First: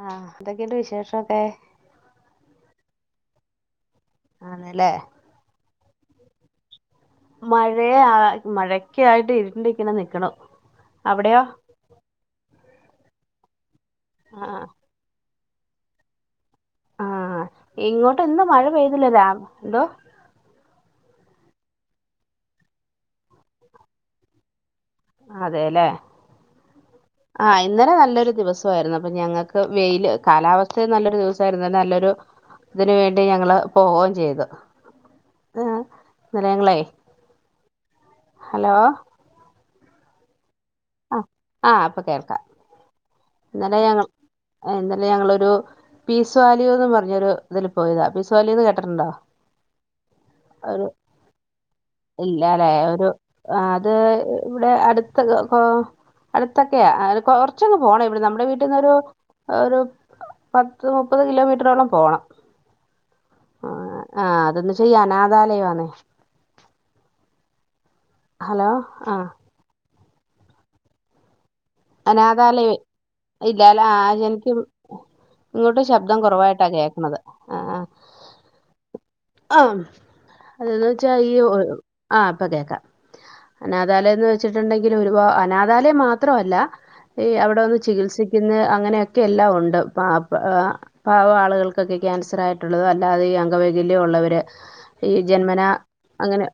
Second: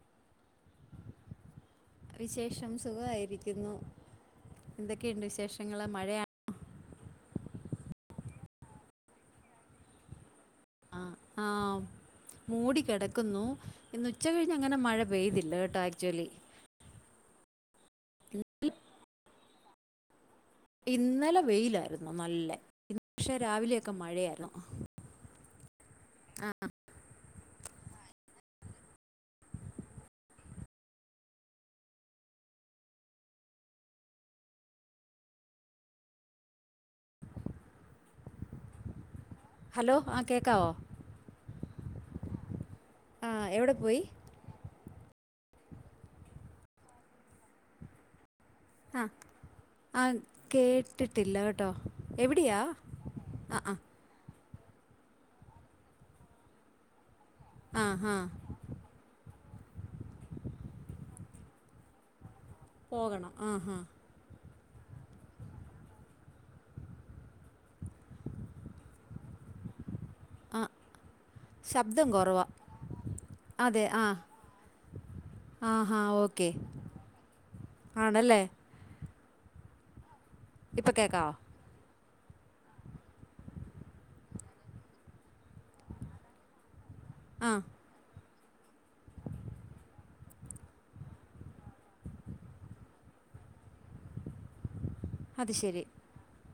ആഹ് എന്തൊക്കെണ്ട് വിശേഷൊക്കെ? വിശേഷം സുഖായിരിക്കുന്നു. ആണല്ലേ എന്തൊക്കെയുണ്ട് വിശേഷങ്ങള്? മഴയാ മഴയാ മഴക്ക് ആയിട്ട് ഇരുണ്ട്ങ്ങനെ നിക്ക്ണു. ആ അവടെയോ? ആ മൂടി കെടക്കുന്നു ഇന്ന് ഉച്ച കഴിഞ്ഞ് ആഹ് അങ്ങനെ മഴ പെയ്തില്ല കേട്ടോ ആക്ച്വലി. ഇങ്ങോട്ടന്നും മഴ ഇന്നലെ പെയ്തില്ല രാ എന്തോ? ഇന്നലെ വെയിലായിരുന്നു നല്ലെ ഇ പക്ഷേ രാവിലെയക്കെ മഴയായിര്ന്നു. അതേലെ? ആഹ് ഇന്നലെ നല്ലൊരു ദിവസായിരുന്നു അപ്പൊ ഞങ്ങൾക്ക് വെയില് കാലാവസ്ഥ നല്ലൊരു ദിവസായിരുന്നു നല്ലൊരു ഇതിന് വേണ്ടി ഞങ്ങള് പോവും ചെയ്ത് ഏഹ് ഇന്നലെ ഞങ്ങളേ ഹലോ? ഹലോ ആഹ് കേക്കാവോ? അഹ് ആഹ് ഇപ്പൊ കേൾക്കാം ആ എവിടെ ഇന്നലെ പോയി ഞങ്ങൾ ഇന്നലെ ഞങ്ങളൊരു പീസ് വാലയൂ എന്ന് പർഞ്ഞൊരു ഇതില് പോയതാ പീസ് വാലയൂന്ന് കേട്ട ആ ട്ടുണ്ടോ? ആ ഒരു കേട്ടിട്ടില്ല കേട്ടോ എവിടെയാ ഇല്ലാലേ ഒരു അത് ഇവിടെ അടുത്ത് കോ അടുത്തൊക്കെയാ ആഹ് കൊർ ച്ചൊന്നു ആ പോണം ഹാ ഇവിടെ നമ്മുടെ വീട്ടിൽന്നൊരു ഒരു പത്ത് മുപ്പത് കിലോമീറ്ററോളം പോണം പോകണം ആഹ് ആഹ് ആഹ് [unintelligible] അനാഥാലയം ആണ്. ഹലോ ആഹ് അഹ് ശബ്ദം കൊറവാ. അനാഥാലയമേ ഇല്ലാല ആഹ് എനിക്കും ആ ഇങ്ങോട്ട് ഹാ ശബ്ദം ഓക്കെ കൊറവായിട്ടാ കേക്കുന്നത്. ആണല്ലേ? ആം അതന്ന് ഇപ്പം വെച്ചാ കേൾക്കാവോ ഈ ഒരു ആഹ് ഇപ്പൊ കേക്കാം. അനാഥാലയന്ന് വെച്ചിട്ടുണ്ടെങ്കിൽ ഒരുപാ അനാ ഥാലയം മാത്രവല്ല ഈ ആ അവിടെവന്ന് ചികിത്സ- ക്കുന്ന് അങ്ങനെയൊക്കെ എല്ലാം ഉണ്ട് പ- പാവം ആളുകൾക്കൊക്കെ ക്യാൻസർ ആയിട്ടുള്ളതും അല്ലാതെ ഈ അംഗവൈകല്യം ഉള്ളവര് ഈ അത് ജന്മന ശരി അങ്ങനെ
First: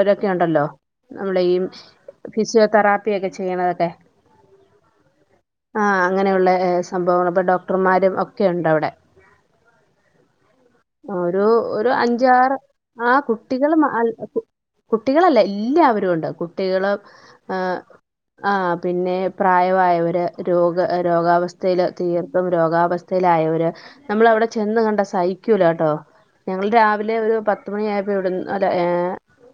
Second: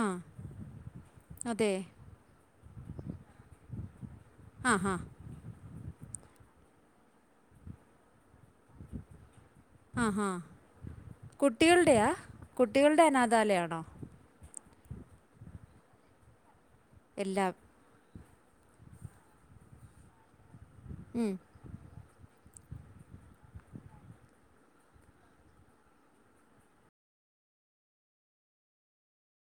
ആ ഉണ്ടല്ലോ നമ്മള ഈ അതെ ഫിസിയോതെറാപ്പിയൊക്കെ ചെയ്യണതൊക്കെ ആഹ് ഹാ ആഹ് അങ്ങനെയുള്ള സംഭവങ്ങൾ ഇപ്പൊ ഡോക്ടർമാരും ഒക്കെ ഉണ്ട് അവിടെ ആഹ് ഹ ഒരു ഒരു അഞ്ചാറ് കുട്ടികളുടെ ആഹ് കുട്ടികൾ അനാഥാലയമാണോ കുട്ടികളല്ല എല്ലാവരും ഉണ്ട് കുട്ടികള് എല്ലാം ഏഹ് ആഹ് പിന്നെ പ്രായമായവര് രോഗ ഉം. രോഗാവസ്ഥ ൽ തീർത്തും രോഗാവസ്ഥയിലായവര് നമ്മൾ അവിടെ ചെന്ന് കണ്ട സഹിക്കൂല കേട്ടോ ഞങ്ങൾ രാവിലെ ഒരു പത്ത് മണിയായപ്പോ ഇവിടുന്നു അല്ലെ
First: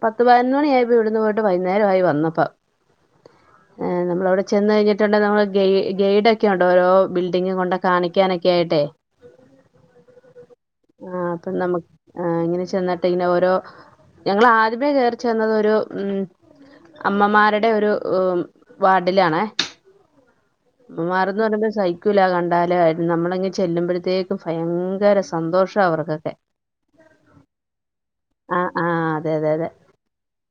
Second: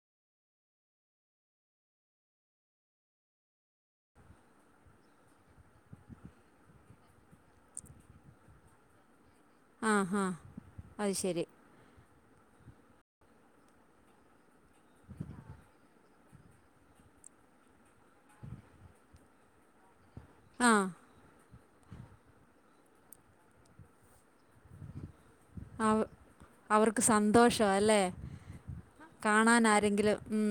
പത്ത് പതിനൊന്ന് മണി ആയപ്പോയി ഇവിടുന്ന് പോയിട്ട് വൈകുന്നേരം ആയി വന്നപ്പ നമ്മളവിടെ ചെന്ന് കഴിഞ്ഞിട്ടുണ്ടെ നമ്മള് ഗൈ ഗൈഡ് ഒക്കെ ഉണ്ട് ഓരോ ബിൽഡിംഗ് കൊണ്ട കാണിക്കാനൊക്കെ ആയിട്ടെ ആഹ് ഹാ അത് ശരി അപ്പൊ നമക്ക് ആഹ് ഇങ്ങനെ ചെന്നിട്ട് ഇങ്ങനെ ഓരോ ഞങ്ങൾ ആദ്യമേ കേറിച്ചെന്നത് ഒരു ഉം അമ്മമാരുടെ ഒരു വാർഡിലാണേ ആ അമ്മമാർന്ന് പറയുമ്പോൾ സഹി - ക്കൂല കണ്ടാല് നമ്മളങ്ങെ ചെല്ലുമ്പോഴത്തേക്കും ഭയങ്കര സന്തോഷ അവ- അവർക്കൊക്കെ അവർക്ക് സന്തോഷ അല്ലേ ആഹ് ആഹ് അതെ അതെ കാണാൻ അതെ ആരെങ്കിലും ഉം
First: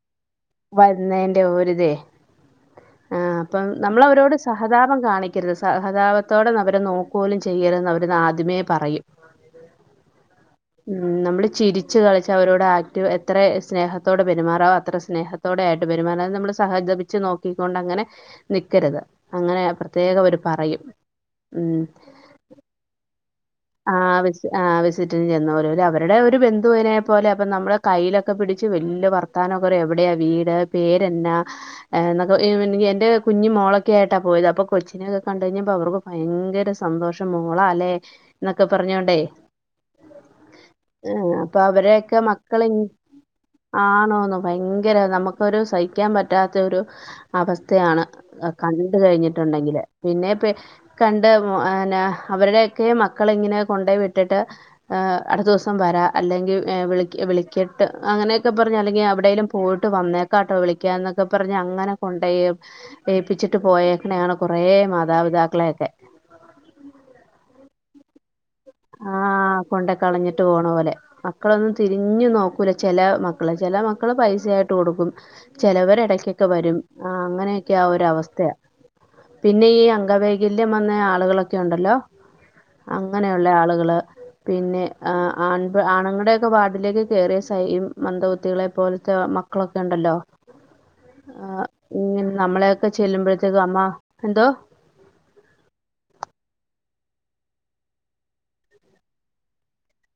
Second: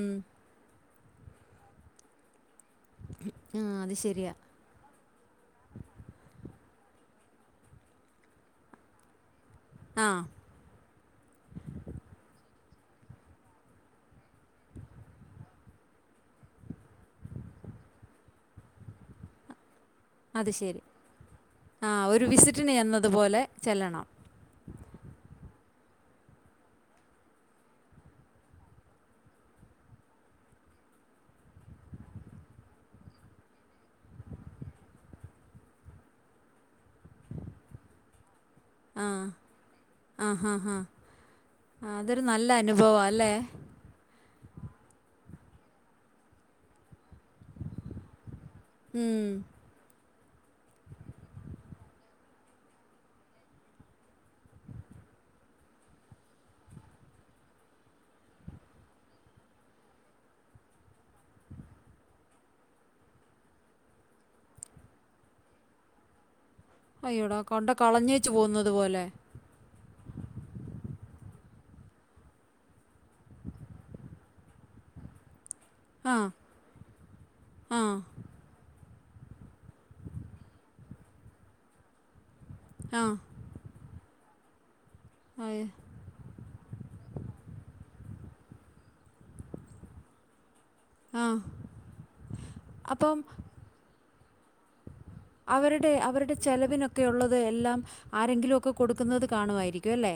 വരുന്നതിന്റെ ഒരിതേ ആഹ് ആ അപ്പം അത് ശരിയാ നമ്മളവരോട് സ- ഹതാപം കാണിക്കരുത് സഹതാപത്തോടെ അവരെ നോക്ക്‌ക പോലും ചെയ്യരുതെന്ന് അവര് ആദ്യമേ പറയും ആഹ് ഉം നമ്മള് ചിരിച്ച് കളിച്ച് അവരോട് ആക്റ്റ് എത്ര സ്നേഹ- ത്തോടെ പെരുമാറാവൊ അത്ര സ്നേഹത്തോടെ ആയിട്ട് പെരുമാറാൻ നമ്മള് സഹതപിച്ച് നോക്കിക്കൊണ്ട് അങ്ങനെ നിക്കരുത് അങ്ങനെ പ്രത്യേകം അവര് അത് ശരി പറയും ഉം ആ ഒരു വിസിറ്റിന് എന്നതുപോലെ ചെല്ലണം ആഹ് ആഹ് വിസിറ്റിന് ചെന്ന പോലെ അവരുടെ ഒരു ബന്ധുവിനെ പോലെ അപ്പ നമ്മുടെ കയ്യിലൊക്കെ പിടിച്ച് വല്ല്യ വർത്താനമൊക്കെ പറയു എവിടെയ വീട് പേരെന്ന എന്നൊക്ക എന്റെ കുഞ്ഞു മോളൊക്കെ ആയിട്ടാ പോയത് അപ്പൊ കൊച്ചിനെ കണ്ണ്ട് കഴിഞ്ഞപ്പോ അവർക്കൊ ഭയങ്കര സന്തോഷം മോളാ ല്ലെ എന്നൊക്കെ പറഞ്ഞോണ്ടേ ആഹ് ഹാ ഹാ ഏഹ് അപ്പൊ അതൊരു നല്ല അനുഭവ അല്ലേ ആണോന്നൊ ഭയങ്കര നമുക്കൊരു സഹിക്കാൻ പറ്റാത്ത ഒരു അവസ്ഥയാണ് കണ്ട് ഉം. കഴിഞ്ഞിട്ടുണ്ടെങ്കില് പിന്നെ കണ്ട് ഇഹ് അവരുടെയൊക്കെ മക്കള ഇങ്ങനെ കൊണ്ടോ വിട്ടിട്ട് അടുത്ത ദിവസം വരാ അല്ലെങ്കിൽ വിളി വിളിക്ട്ട് അങ്ങനെയൊക്കെ പറഞ് അല്ലെങ്കി എവിടെേലും പോയിട്ട് വന്നേക്കാ ട്ടോ വിളിക്കാന്നൊക്കെ പറഞ്ഞഞ് അങ്ങനെ കൊണ്ടോയ് ഏയിപ്പിച്ചിട്ട് പോയേക്കണെയാണ് കുറേ മാതാപിതാക്കളെയൊക്കെ അയ്യോടാ കൊണ്ടോയ് കളഞ്ഞേച് പോകുന്നത് പോലെ കൊണ്ണ്ടേ കളഞ്ഞിട്ട് പോകണ പോലെ മക്കളൊന്നും തിരിഞ്ഞു നോക്കൂല ചെല മക്കള് ചെല മക്കള് പൈസ ആായിട്ട് ട്ട് കൊടുക്കും ചെലവർ ആ എടക്കൊക്കെ വരും ആഹ് അങ്ങനെയൊക്കെ ആ ഒര അവസ്ഥയ പിന്നെ ഈ അംഗവൈകല്യം വന്ന ആളുകളൊക്കെ ഉണ്ടല്ലോ ആ അങ്ങനെയുള്ള ആളുകള് പിന്നെ ആൺ അയ്- ആണുങ്ങളടെ വാർഡിലേക്ക് കേറിയെം [unintelligible] മന്ദബുദ്ധികളെ പോലത്തെ മക്കളൊക്കെ ഉണ്ടല്ലോ ആ ആഹ് ഇങ്ങ നമ്മളെക്കെ അപ്പം ചെല്ലുമ്പോഴത്തേക്കും അമ്മ എന്തോ അവരുടെ അവരുടെ ചെലവിനൊക്കെയുള്ളത് എല്ലാം ആരെങ്കിലൊക്കെ കൊടുക്കുന്നത് കാണുവായിരിക്കും അല്ലേ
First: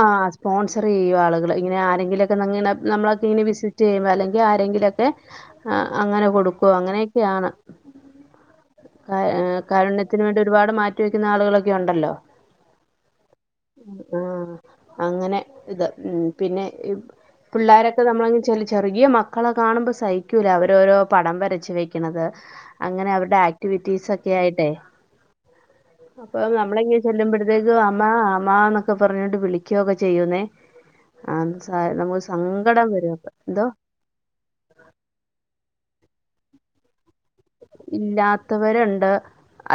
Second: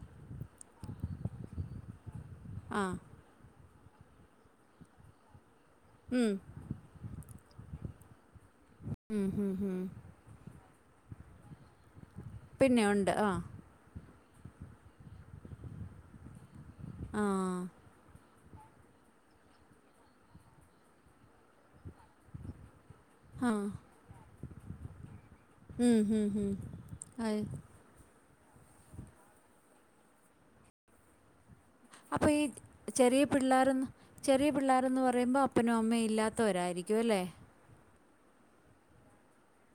ആഹ് സ്പോൺസറെയ്യും ആളുകള് ഇങ്ങനെ ആരെങ്കിലൊക്കെങ്ങനെ ആ നമ്മള ങ്ങനെ വിസിറ്റെയ്യുമ്പോ അല്ലെങ്കി ആരെങ്കിലൊക്കെ അങ്ങനെ ഉം. കൊടുക്കും അങ്ങനെയൊക്കെയാണ് ഉം, ഉം, അഹ് ഉം. കാരുണ്യത്തിന് വേണ്ടി ഒരുപാട് മാറ്റി വെക്കുന്ന ആളുകളൊക്കെ ഉണ്ടല്ലോ പിന്നെ ഉണ്ട് ആഹ് ആഹ് അങ്ങനെ ഇത് ഉം പിന്നെ ആ പിള്ളാരൊക്കെ നമ്മളങ്ങെനെ ചെല ചെറിയ മക്കളെ കാണുമ്പോ സഹിക്കൂല അവരോഓരോ പടം വരച്ച വെക്ക്‌ണത് അങ്ങനെ അവരുടെ ആ ആക്റ്റ് ക്ടിവിറ്റീസൊക്കെ ആയിട്ടേ ഉം, ഉം, അപ്പൊ ഉം. നമ്മള്ങ്ങനെ ആയി. ചെല്ലുമ്പഴത്തേക് അമ്മ അമ്മാന്ന് ഒക്കെ പറഞ്ഞോണ്ട് വിളിക്കൊക്കെ ചെയ്യുന്നേ നമുക്ക് അപ്പോൾ ഈ സങ്കടം വരും ചെറിയ എന്തോ പിള്ളേരെന്ന് ചെറിയ പിള്ളേരെന്ന് പറയുമ്പോ അപ്പനും അമ്മയും ഇല്ലാത്തവരായിരിക്കും അല്ലേ ഇല്ലാത്തവരുണ്ട്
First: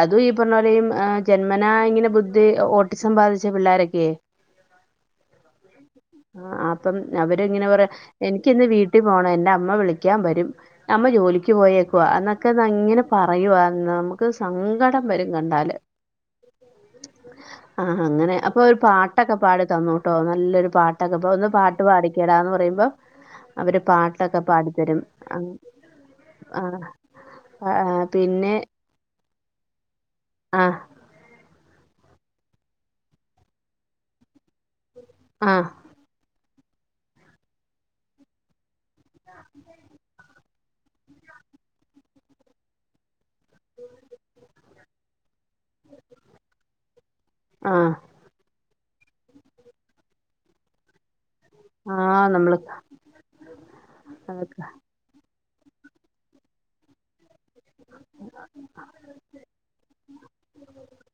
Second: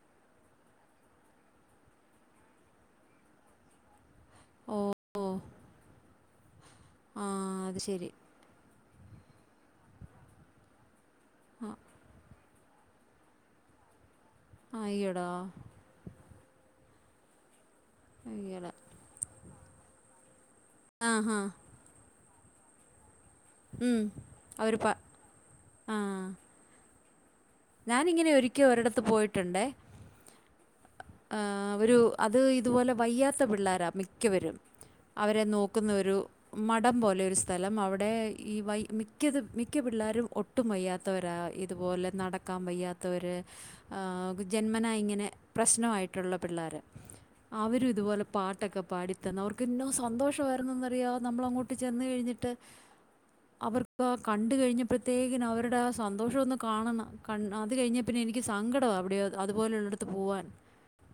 അതും ഈ പറഞ്ഞ പോലെയും ജന്മനാ ഇങ്ങനെ ബുദ്ധി ഓട്ടിസം ബാധിച്ച പിള്ളോരൊക്കെയെ ഓഹ് ഓഹ് ആഹ് അപ്പം അവരിങ്ങനെ അത് പറ ശരി എനിക്കിന്ന് വീട്ടിൽ പോണം എന്റെ അമ്മ വിളിക്കാൻ വരും അമ്മ ജോലിക്ക് പോയേക്വാ എന്നൊക്കെ അ ഇങ്ങനെ പറയുവാന്ന് മ്മുക്ക് ക്ക് സങ്കടം അയ്യടാ വരും കണ്ടാല് ആഹ് അങ്ങനെ അപ്പൊ അയ്യടാ ഒരു പാട്ടൊക്കെ പാടി തന്നുട്ടോ നല്ലൊരു ആ പാട്ടൊക്കെ ഹാ അപ്പൊന്ന് പാട്ട് പാടിക്കേടാന്ന് പറയുമ്പോ അവര് ഉം പാട്ടൊക്കെ അവർ പ പാടിത്തരും അ ആ ആഹ് ആഹ് ഞാനിങ്ങനെ പിന്നെ ഒരിക്കൽ ഒരിടത്ത് പോയിട്ടുണ്ടേ ആഹ് ആഹ് ഒരു അത് ഇതുപോലെ വയ്യാത്ത പിള്ളേരാ മിക്കവരും അവരെ ആഹ് നോക്കുന്നൊരു മഠം പോലെ ഒരു സ്ഥലം അവിടെ ഈ വൈ മിക്കതും മിക്ക പിള്ളേരും ഒ ട്ടും വയ്യാത്തവരാ ഇതുപോലെ നടക്കാൻ വയ്യാത്തവര് ആഹ് ജന്മനായിങ്ങനെ പ്രശ്നമായിട്ടുള്ള പിള്ളേര് അവരും ആഹ് ഇതുപോലെ പാട്ടൊക്കെ പാടിത്ത തന്ന് അവർക്ക് ഇന്നോ സന്തോഷമായിരുന്നുന്നറിയോ നമ്മളങ്ങോട്ട് ട്ട് ചെന്ന് ആഹ് കഴിഞ്ഞിട്ട് നമ്മള് അവർ കണ്ട് അതൊക്കെ കഴി ഞ്ഞപ്പഴത്തേകിനും അവരുടെ ആ സന്തോഷം ഒന്ന് കാണണം ക അത് കഴിഞ് പിന്നെ എനിക്ക് സങ്കടമാ അവിടെയോ അതുപോലെുള്ളട്ത്ത് പോവാൻ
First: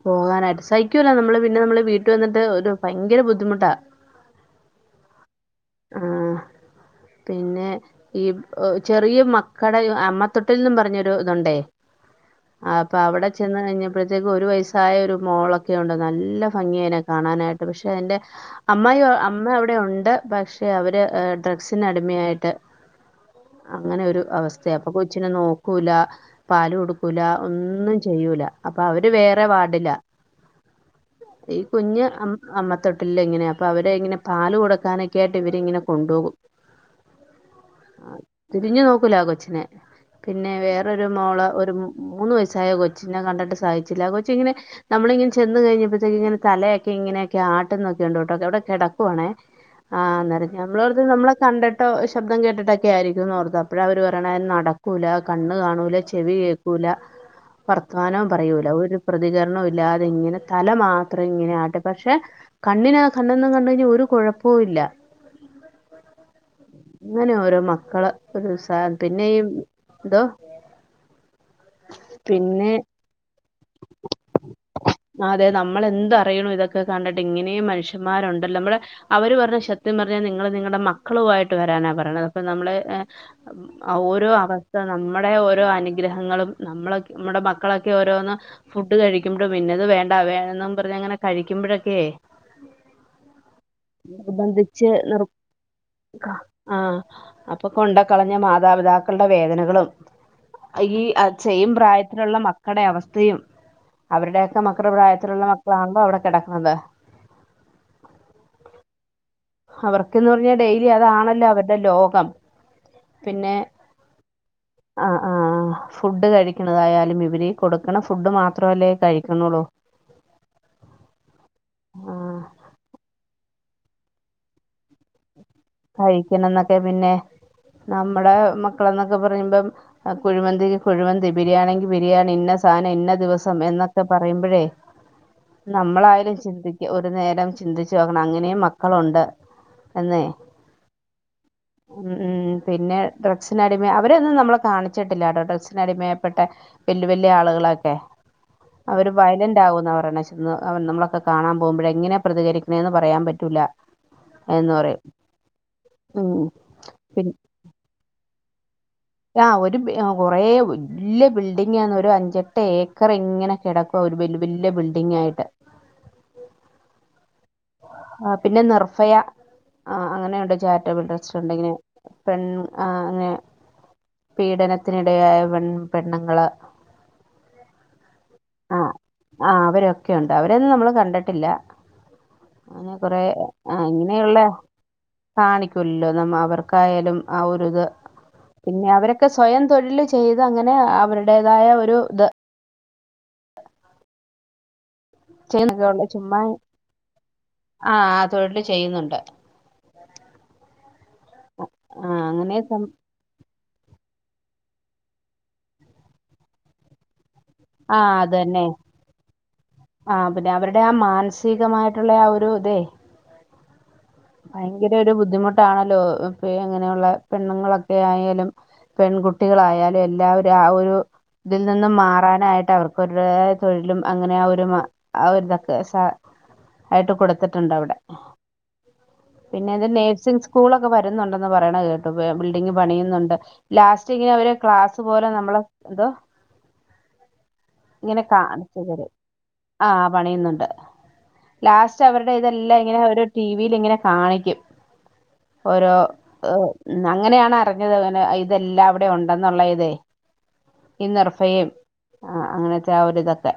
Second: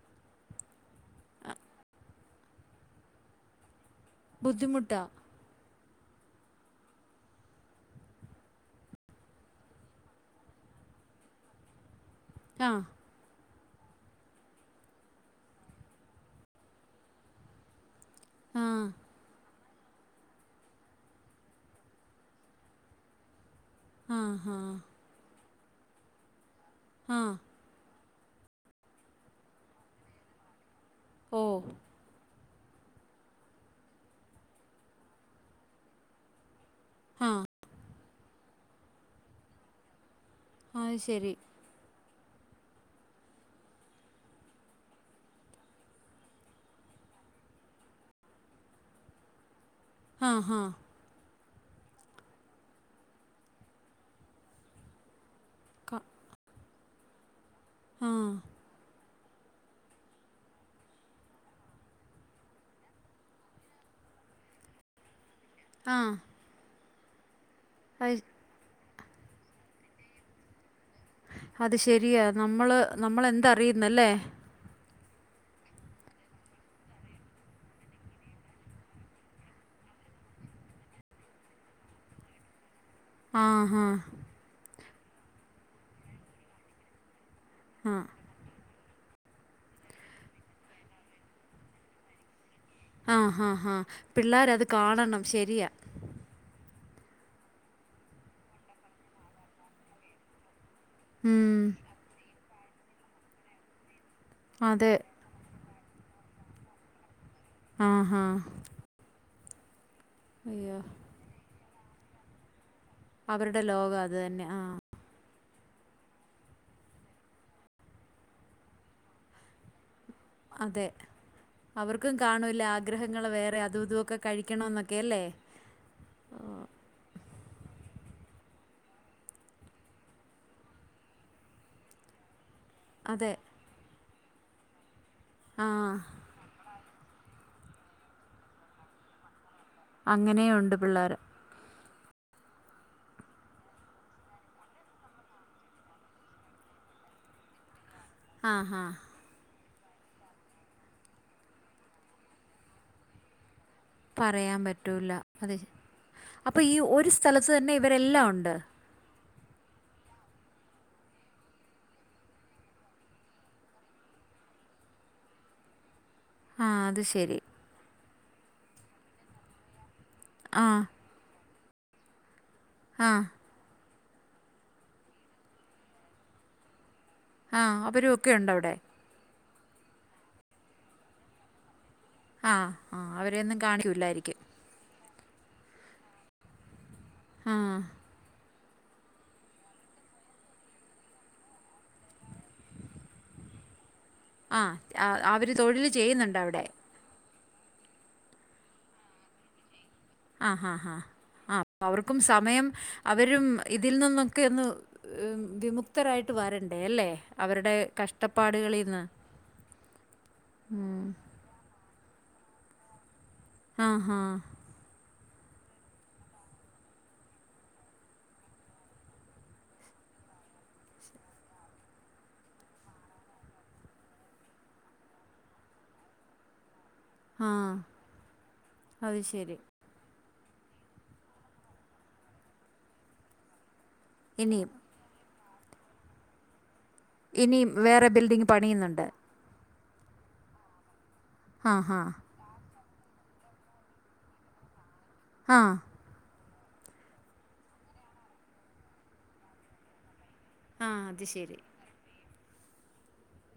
പോകാനായിട്ട് സഹിക്കുല്ല നമ്മള് പിന്നെ വീട്ടു വന്നിട്ട് ഒരു ഭയങ്കര ബുദ്ധിമുട്ടാ ബുദ്ധിമുട്ടാ ആഹ് പിന്നെ ഈ ചെറിയ മക്കട അമ്മത്തൊട്ടിൽ നിന്നും പറഞ്ഞൊരു ഇതുണ്ടേ ആ അപ്പ അവിടെ ചെന്ന കഴിഞ്ഞപ്പോഴത്തേക്കും ഒരു വയസ്സായ ഒരു മോളൊക്കെ ഉണ്ട് നല്ല ഭംഗിയേനൊക്കെ കാണാനായിട്ട് പക്ഷെ അന്റെ ആ അമ് അമ്മ അവിടെ ഉണ്ട് പക്ഷെ അവര് ഡ്രഗ്സ് കൊച്ചടിമയായിട്ട് അങ്ങനെ ആ ഒരു ആ അവസ്ഥയ അപ്പൊ കൊ അനെ നോക്കൂല പാല് ആ കൊടുക്കൂല ഒന്നും ചെയൂല അപ്പൊ അവര് വേറെ വാടില ഓ ഈ കുഞ്ഞ് അമ്മത്തൊട്ടില്ല ഇങ്ങനെ അപ്പൊ അവരെ ഇങ്ങനൊ പാല് കൊടുക്കാനൊക്കെ ആയിട്ട് ഇവരിങ്ങനെ കൊണ്ടൊവും ആ ആ തിരിഞ്ഞു നോക്കൂലാ കൊച്ചിനെ പിന്നെ അത് വേറൊരു ശരി മോള ഒരു മൂന്ന് വയസ്സായ കൊച്ചിനിനെ കണ്ടിട്ട് സഹിച്ചില്ല കൊച്ച് ഇങ്ങനെ നമ്മളിങ്ങനെ ചെന്ന് കഴിഞ്ഞപ്പത്തേക്ക് ഇങ്ങന തലയൊക്കെ ഇങ്ങനെയക്കെ ആട്ടുന്നൊക്കെ ഉണ്ട് ട്ടോ അവിടെ കിടക്കുവാണേ ആ ആഹ് അന്നേരം ആ നമ്മളോർത്ത് നമ്മള കണ്ടിട്ട ശബ്ദം കേട്ടിട്ടൊക്കെ ആയിരിക്കും ന്ന് ഓർത്ത അപ്പഴ അവര് പറയ്ണ നട ക്കൂല കണ്ണ് കാണൂല ക- ചെവി കേക്കൂല ആ വർത്തമാനം പറയൂല ഒരു പ്രതികരണം ഇല്ലാതെ ഇങ്ങനെ തല മാത്രം ഇങ്ങനെയ ആട്ട പക്ഷെ കണ്ണിനന് കണ്ണൊന്നും കണ്ട കഴിഞ്ഞാ ഒരു കുഴപ്പവും ഇല്ല ആഹ് ഇങ്ങനെ ഓരോ മക്കള് ഒരു [unintelligible] പിന്നെ ഈ എന്തോ അത് ശരിയാ പിന്നെ നമ്മള് നമ്മൾ എന്താ അറിയുന്നല്ലേ ആ അതെ നമ്മളെന്ത് അറിയുണു ഇതൊക്കെ കണ്ടിട്ട് ഇങ്ങനെയും മനുഷ്യന്മാരുണ്ടല്ലോ നമ്മള് അവര് പറഞ്ഞ ശത്യം പറഞ്ഞാൽ നിങ്ങള് നിങ്ങളുടെ മക്കളു ആയിട്ട് വരാനാ പറയുന്നത് അപ്പൊ നമ്മള് ആ ഹാ ഓരോ അവസ്ഥ നമ്മുടെ ഓരോ അനുഗ്രഹങ്ങളും നമ്മള നമ്മുടെ മ ക്കളൊക്കെ ആ ഓരോന്ന് ഫുഡ് കഴിക്കുമ്പളും പിന്നത് വേണ്ട വേണംന്ന് പർഞ് അങ്ങനെ കഴിക്കുമ്പഴൊക്കേ ആഹ് ഹാ ഹാ പിള്ളാര് അത് നിർ കാണണം ശരിയാ ആഹ് അപ്പൊ കൊണ്ട കളഞ്ഞ മാതാപിതാക്കളുടെ വേദനകളും ഈ ഉം, ചെയ്യും പ്രായത്തിലുള്ള മക്കൾടെ അവസ്ഥയും അവരുടെയൊക്കെ മക്കള അതെ പ്രായത്തിലുള്ള മക്കളാണല്ലോ അവിടെ കെടക്ക്ണത് ആഹ് ഹാ അവർക്ക്ന്ന് പർഞ്ഞാ അയ്യോ ഡെയിലി അതാണല്ലോ അവരുടെ ലോകം അവരുടെ ലോകം അത് തന്നെ ആ അഹ് ആഹ് ഫുഡ് കഴിക്ക്ണതായാലും ഇവര് ഈ കൊടുക്കണ ഫുഡ് മാത്രമല്ലേ കഴിക്ക്ണൊള്ളൂ അതെ അവർക്കും ആഹ് കാണുല്ലാ ആഗ്രഹങ്ങൾ വേറെ അതും ഇതു ഒക്കെ കഴിക്കണെന്നൊക്കെ അല്ലേ കഴിക്കണം ന്നൊക്കെ പിന്നെ നമ്മടെ മക്കള എന്നൊക്കെ പറയുമ്പം അഹ് കുഴിമന്തിക്ക് കുഴിമന്തി ബിരിയാണിങ്കി ബിരിയാണി ഇന്ന സാന ഇന്ന അതെ ദിവസം എന്നൊക്കെ പറയുമ്പഴേ ആ നമ്മളായാലും ചിന്തിക്ക ഒരു നേരം ചിന്തിച്ചു നോക്കണം അങ്ങനെയും മക്കളുണ്ട് അങ്ങനെയുണ്ട് പിള്ളേർ ഉം ഉം പിന്നെ ഡ്രഗ്സിന അടിമ അവരൊന്നും നമ്മളെ കാണിച്ചിട്ടില്ല കേട്ടോ ഡ്രഗ്സിനടിമയൽപ്പെട്ട വല്ല്യ വല്ല്യ ആളുകളൊക്കെ ആഹ് ഹാ അവര് വയലന്റ് ആകുന്നവർണ നമ്മളൊക്കെ കാണാൻ പോകുമ്പഴേ എങ്ങനെ പ്രതികരിക്കണന്ന് പറയാൻ പറ്റൂല പറയാൻ എന്ന് പറയും പറ്റൂല അതെ ഉം അപ്പൊ ഈ ഒരു പിൻ സ്ഥലത്ത് തന്നെ ഇവരെല്ലാം ഉണ്ട് ആ ഒരു കൊറേ വല്ല്യ ബിൽഡിംഗ് ആണ് ഒരു അഞ്ചെട്ട് ഏക്കർ ഇങ്ങനെ കെടക്കും ഇപ്പൊ ഒരു വല് വല്ല്യ ബിൽഡിംഗ് ആയിട്ട് ആഹ് അത് ശരി ആ പിന്നെ നിർഫയ അങ്ങനെയുണ്ട് ആ ചാരിറ്റബിൾ ട്രസ്റ്റ് ഉണ്ടെങ്ങനെ പെൺ ആ ആഹ് അങ്ങനെ പീഡനത്തിനിടയായ പെൺ പെണ്ണ്ങ്ങള് ആഹ് അവരു ക്കെണ്ട് അവിടെ ആഹ് അവരൊക്കെ ഉണ്ട് അവരൊന്നും നമ്മൾ കണ്ടിട്ടില്ല. ആ അനെ ആ കൊറെ അവരെയൊന്നും ആഹ് അങ്ങനെയുള്ള കാണിക്കൂല്ലായിരിക്കും കാണിക്കൂലല്ലോ നമ്മ അവർക്കായാലും ആ ഒരുരിത് പിന്നെ അവരൊക്കെ സ്വയം തൊഴിൽ ചെയ്ത് അങ്ങനെ അവരുടേതായ ഒരു ഇത് ആഹ് അവര് തൊഴിൽ ചെയ്യുന്നുണ്ട് അവിടെ. ആഹ് തൊഴില് ചെയ്യുന്നുണ്ട്. ആഹ് ഹാ ഹാ ആ അവർക്കും അങ്ങനെ സമയം സം അവരും ഇതിൽ നിന്നൊക്കെ ഒന്ന് വിമുക്തരായിട്ട് വരണ്ടേ അല്ലേ? അവരുടെ ആ അതന്നെ കഷ്ടപ്പാടുകളിന്ന് മ് സീകമായിട്ടുള്ള ആ ഒരു ഇതേ ആഹ് ഹാ ഭയങ്കര ഒരു ബുദ്ധിമുട്ടാണല്ലോ പ്പയങ്ങനെയുള്ള പെണ്ണുങ്ങളൊക്കെ ആയാലും പെൺകുട്ടികളായാലും എല്ലാവരും ആ ഒരു ഇതിൽ നിന്ന് മാറാനായിട്ട് അവർക്കരുതായ തൊഴിലും അങ്ങനെ ആ ഒരു മ ആ ഒരിതൊക്കെ സ ആയിട്ട് ആ കൊടുത്തിട്ടുണ്ട് അവിടെ അത് ശ പിന്നെ എത് നഴ്സിങ് സ്കൂളൊക്കെ വരുന്നുണ്ടന്ന് പറയണ കേട്ടു ബിൽഡിംഗ് പണിയുന്നുണ്ട്. ലാസ്റ്റ് ഇങ്ങനെ അവര് ഇനിയും ക്ലാസ് പോലെ നമ്മള എന്തോ? ഇനിം വേറെ ബിൽഡിംഗ് പണിയുന്നുണ്ട്. ആഹ് പണിയുന്നുണ്ട് ആഹാ. ലാസ്റ്റ് അവരുടെ ഇതെല്ലാം ഇങ്ങനെ ഒരു ടി ലിങ്ങനെ കാണിക്കും ആ. ഓരോ അങ്ങനെയാണ് അറിഞ്ഞത് അങ്ങനെ ഇതെല്ലാം അവിടെ ഉണ്ടെന്നുള്ള ഇതേ. ആ ഈ അത് ശരി. നിർഫയും അങ്ങനത്തെ ആ ഒരിതൊക്കെ